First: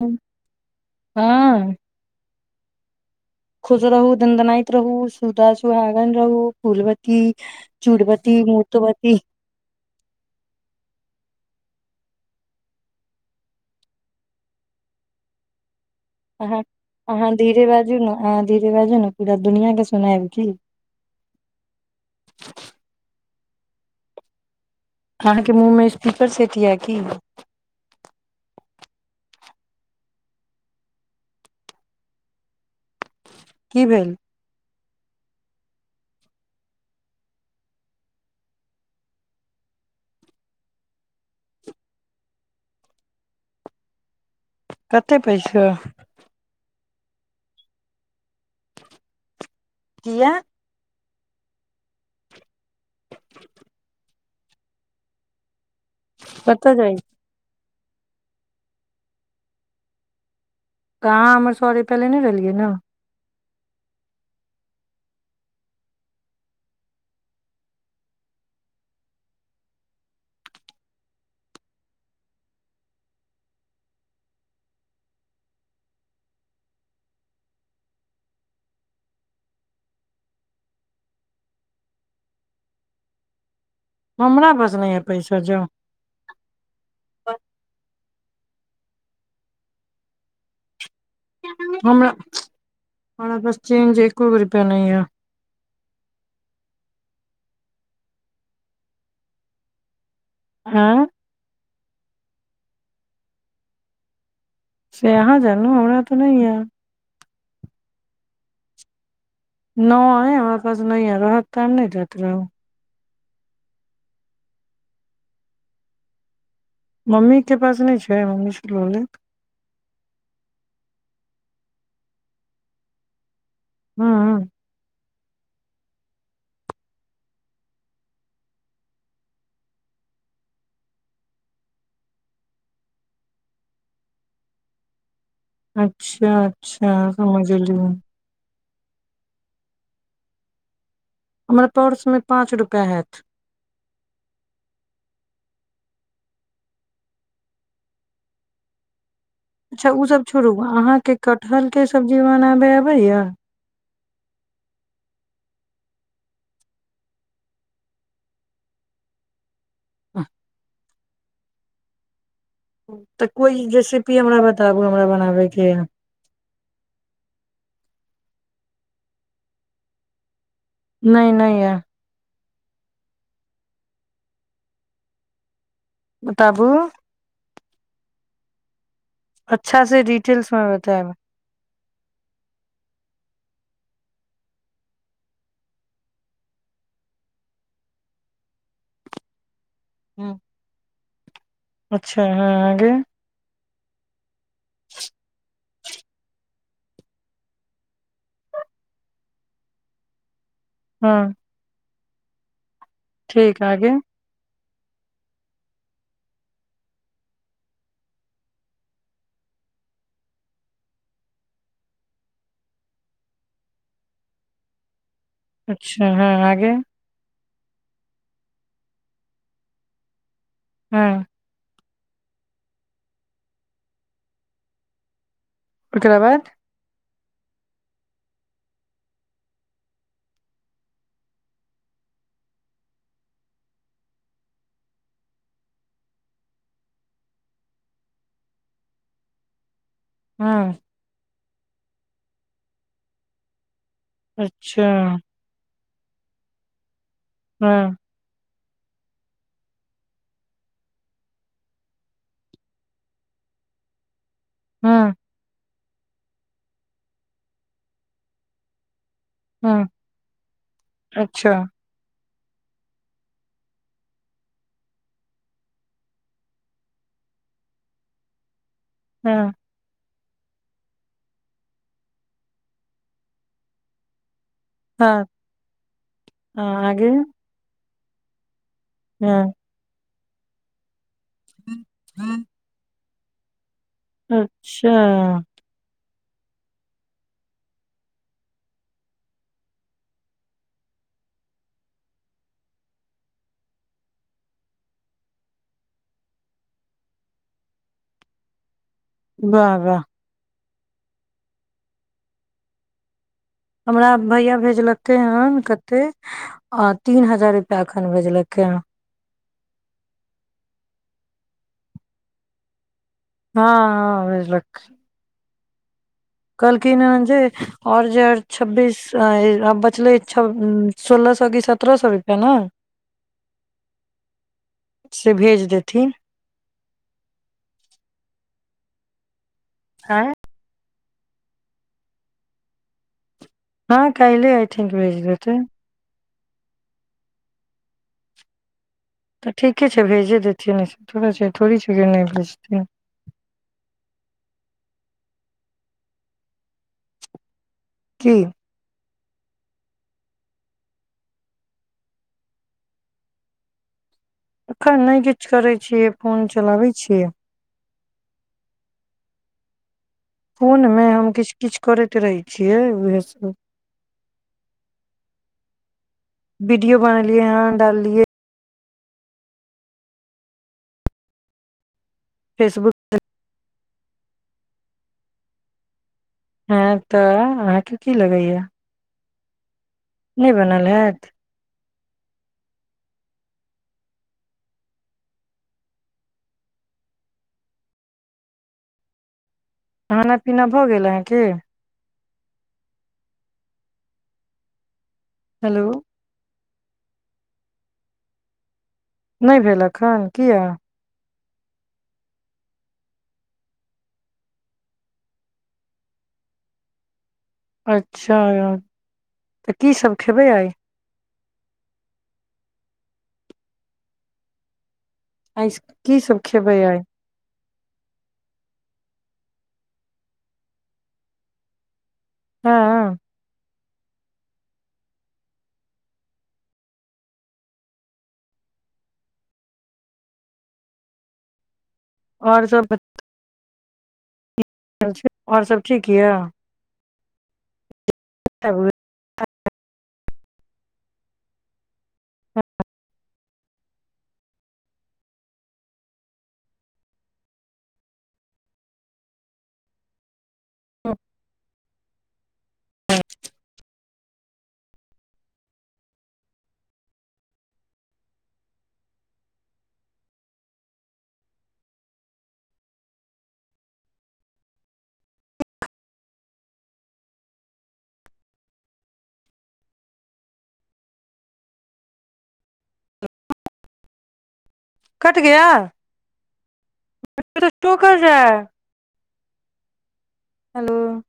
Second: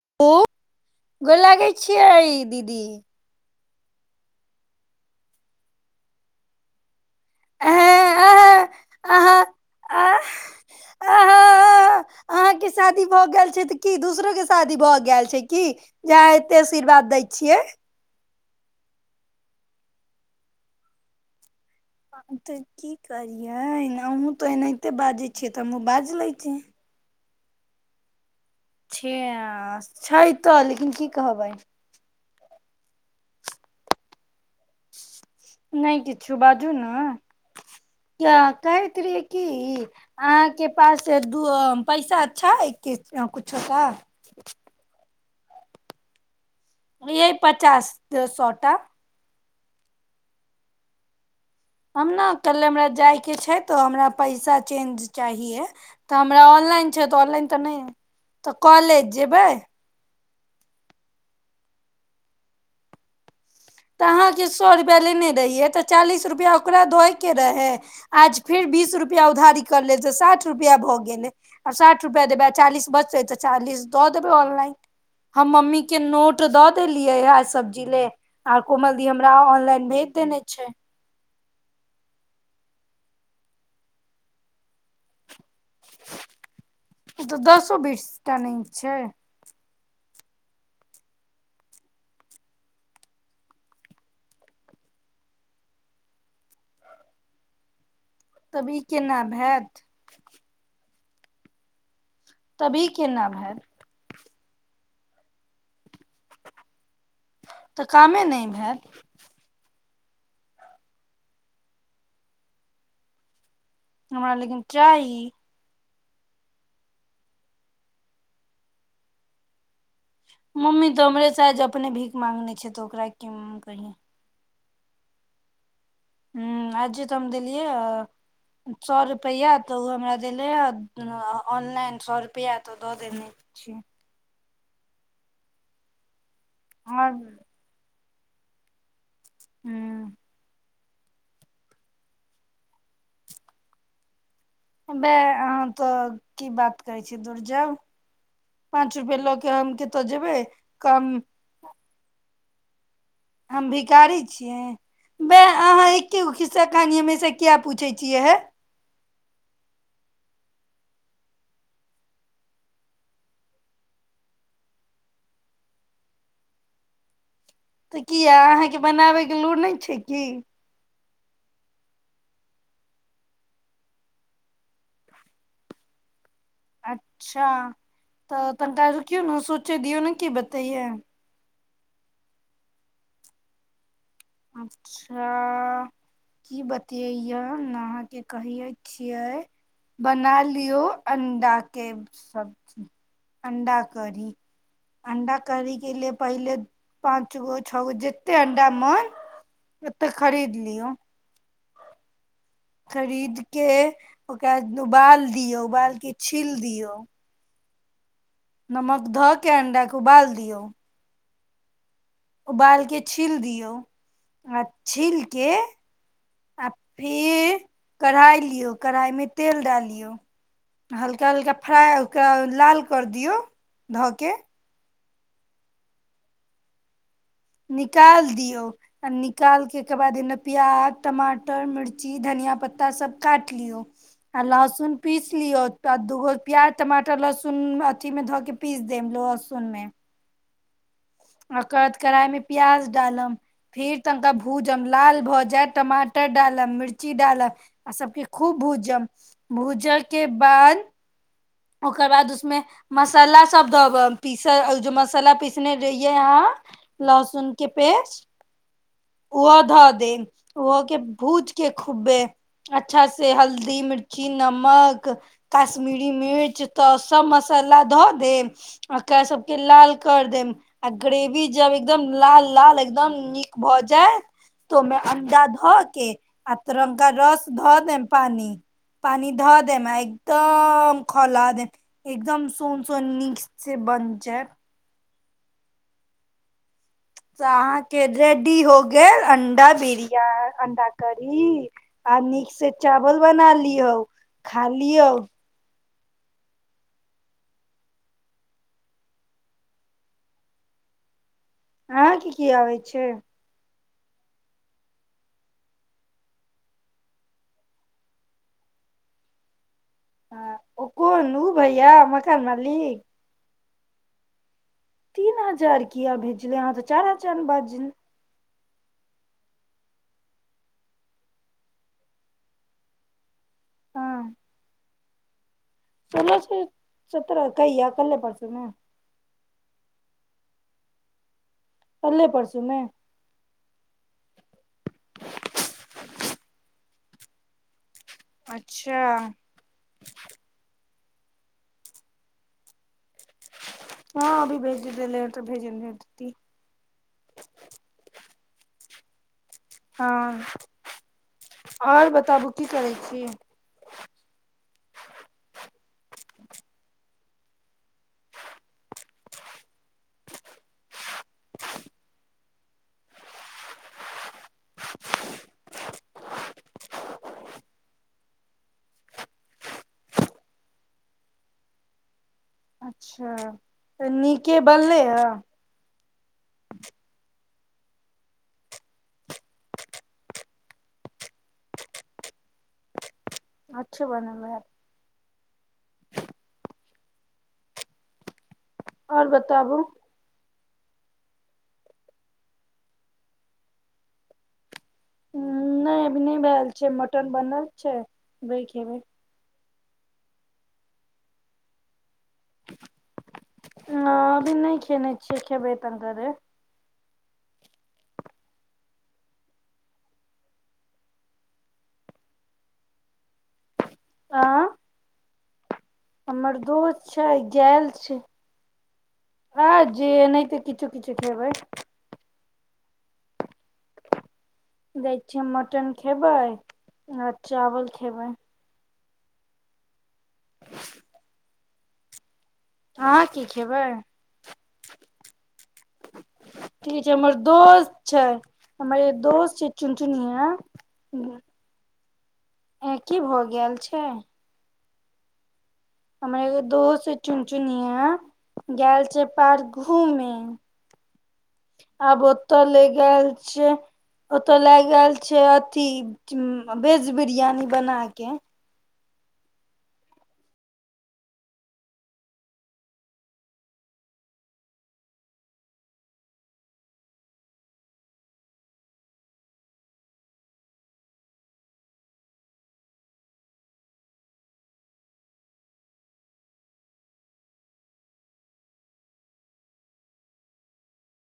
हँ ओ गोर लागै छियै दीदी खुश रहू दनदनायत रहू सुधा सुुहागन रहू फूल ब ती चूड़बती अहाँ मूतबती अहाँ अहाँ अहाँ अहाँके शादी भऽ गेल छै तऽ की दूसरो के शादी भऽ गेल छै की जे एते अहाँ आशीर्वाद दै अहाँ छियै धीरे बाजू ने अहाँ धीरे बाजू ने पूरा दुनिया के सुनायब की ह तऽ की करियैन आहूँ तऽ ओनाहिते खान के मुँह मे स्पीकर सेटयै की छै छै तऽ लेकिन की कहबइ की भेल नहि किछु बाजू ने कहैत रहियै कि अहाँके पास दू पैसा छै कि कुछो त कते पैसा यहि पचास सौ टा कियै हम ने कल्हे हमरा जाय के छै तऽ हमरा पैसा चेंज चाहिये तऽ हमरा कतऽ ऑनलाइन जाइ छै तऽ ऑनलाइन तऽ नहि तऽ कॉलेज जेबै अहाँ हमर सौ रूपया लेने रहलियै ने तऽ अहाँके सए रुपैआ लेने रहियै तऽ चालीस रुपैआ ओकरा धयके रहै आज फेर बीस रुपैआ उधारी करि लेल तऽ साठि रुपैआ भऽ गेलै आ साठि रुपैआ देबै आ चालीस बचतै तऽ चालीस दऽ देबै ऑनलाइन हम मम्मीके नोट दऽ देलियै है सब्जी ले आओर कोमलदी हमरा ऑनलाइन भेज देने छै हमरा बस नहि यै पैसा जो तऽ दसो बीस टा नहि छै हमरा हमरा पास चेंज एको गो रुपैआ नहि यै तब ई केना भैत हँ तभी केना भैत से अहाँ जानु हमरा तऽ नहि यै तऽ कामे नहि भैत नहि हमरा पास नहि यै रहत तऽ नहि दैत रहौ हमरा लेकिन चाहि मम्मी के पास नहि छै मम्मी से लऽ लेब मम्मी तो हमरेसे आज अपने भीख माँगने छै तऽ ओकरा कि बढ़िआ हँ ह आ जे तऽ हम देलियै सए रुपैआ तऽ ओ हमरा देलै ह ऑनलाइन सए रुपैआ तऽ दऽ देने छी अच्छा अच्छा आओर समझली हँ हमरा पर्समे पाँच रुपैया हैत वे अहाँ तो की बात करै छी तऽ धुर जाउ पांच रुपया लऽ के हम अच्छा कतऽ ओसभ जेबै छोड़ू कम अहाँके कटहल के सब्जी बनाबे ब य छिय अहाँ एक खिस्सा कहानी हमेशा किया पूछै छियै हे ह तऽ कोइ रेसिपी हमरा बताबू हमरा बनाबयके तऽ किया अहाँके बनाबयके लूड़ नहि छै की नहि नहि य बताबू अच्छा तऽ अपनटा क्य नहि सोचे अच्छा दियौ से ने की डिटेल्स मे बतायै बतायब अच्छा की बतैये अहाँके कहिे छियै हूँ, बनाालिो अन्द के अच्छा हँ सब आगे अणडा करी अंडा करै के लिए पहिले पाँच गो छओ गो जते अंडा मन ओ तऽ खरीी दलिो हँ खरीद ठीक के आगे ओ बाल दियऔ बाल के छील दियऔ नमक धऽ के अंडाे उबाल दियौ उबाल के छील दियौ आ छील के अच्छा हँ आ आगे फेर कढ़ाइ लियौ कढ़ाइमे तेल डालियौ हँ हल्का हल्का फ्रा ओकरा लाल कर दियौ धऽके ओकराबाद निकाल दियऔ आ निकाल के के बाद एमे प्याज टमाटर मिर्ची धनिया पत्ता सब काट लियो आ लहसुन पीस लियोाद दूगो प्याज टमाटर लहसुन अथी मे धऽ के पीस देब लहसुन मे हँ अकद कढ़ाई मे प्याज डालम फेर तनिका भूज हम अच्छा लाल भऽ जायइत टमाटर डालल मिर्चा ी डाल हँ आ सबके खू भूजम भूजा के बाद ओकर बाद उसमे मसाला सब धोब पीस जो हँ मसाला पीसने रहिय यहा लहसुन के पेस् उह हँ धा दे ओहो के अच्छा भूज के खुबे अच्छा से हल्दी मिर्ची नमक कश्मीरी मिर्च तऽ सब मसाला धऽ देब आक हँ सबके लाल कर देम आ ग्रेवी जब एकदम लाल लाल एकदम नीक भऽ जायत तो में हँ अंडा धो के आ तरंग आगे का रस धो देम पानि पानी हँ धऽ देमे एक ताम खोला द एकदम सुन सन्नी अच्छा ह तऽ अहाँके रेडी हो गेल अंडा बिरिया अंडा करी आ नीक से चावल बना लियौ खा लिौ वाह वाह अहाँ क की आबै छै हमरा भैया भेजलकै हन कतेक आ तीन हजार रुपैआ एखन भेजलकै हँ ह ओ कोन ओ भैया मकान मालिक हँ हँ जार किया भेजलै अहाँ तऽ कहलखिन चारा हन जे चान बाजल और जे आर छब्बीस आ बचलै छ सोलह सए कि सत्रह सए रुपैआ ने हँ से भेज देत सोलह सए सत्ररह कैआ के पसेमे आँ कले पड़सू ने हँ कालल आइ थिंक भेज देतै अच्छा तऽ ठीके छै भेजे देैतियै ने थोड़ छै थोड़ी छै कि नहि भचत हँ अभी भेज ले तऽ भेज की हँ आओर बताबू की करै छी एखन नहि किछु करै छियै फोन चलाबैत छियै फोनमे हम किछु किछु करैत रहै छियै उएहसभ [unintelligible] वीडियो बनेलियै हह डाललियै फेसबुक अच्छा त नीक क बललय हँ तऽ अहाँके की लगैया नहि बनल हैत अच्छे बनलै य आओर ब क ताबू खाना पीना भऽ गेल है की हेलो नहि अभी नहि भेल छै छै मटन बनल छै भै खेबै नहि भेल एखन किया ह अभी नहि खेने छियै खेबै तन करे अच्छा तऽ कीसभ खेबै आइ आ आ की सब हमर खेबै आइ दोस्त छै गेल छै आ जेना ते किछु किछु खेबै हँ दै छियै मटन खेबै आ चावल खेबै अहाँ की खेबै आओर सब ठीक य च हमर दोस छै हमर दोस्त च चन सुनिया ह की भऽ गेल छै हमर एगो दोस्त छै चुन चुन गेल छै पार्क घूमे हँ आबहुत चल गेल छै ओतय लए गेल छै अथी भेज बिरियानी बना कऽ कट ग स्ट जा हेलो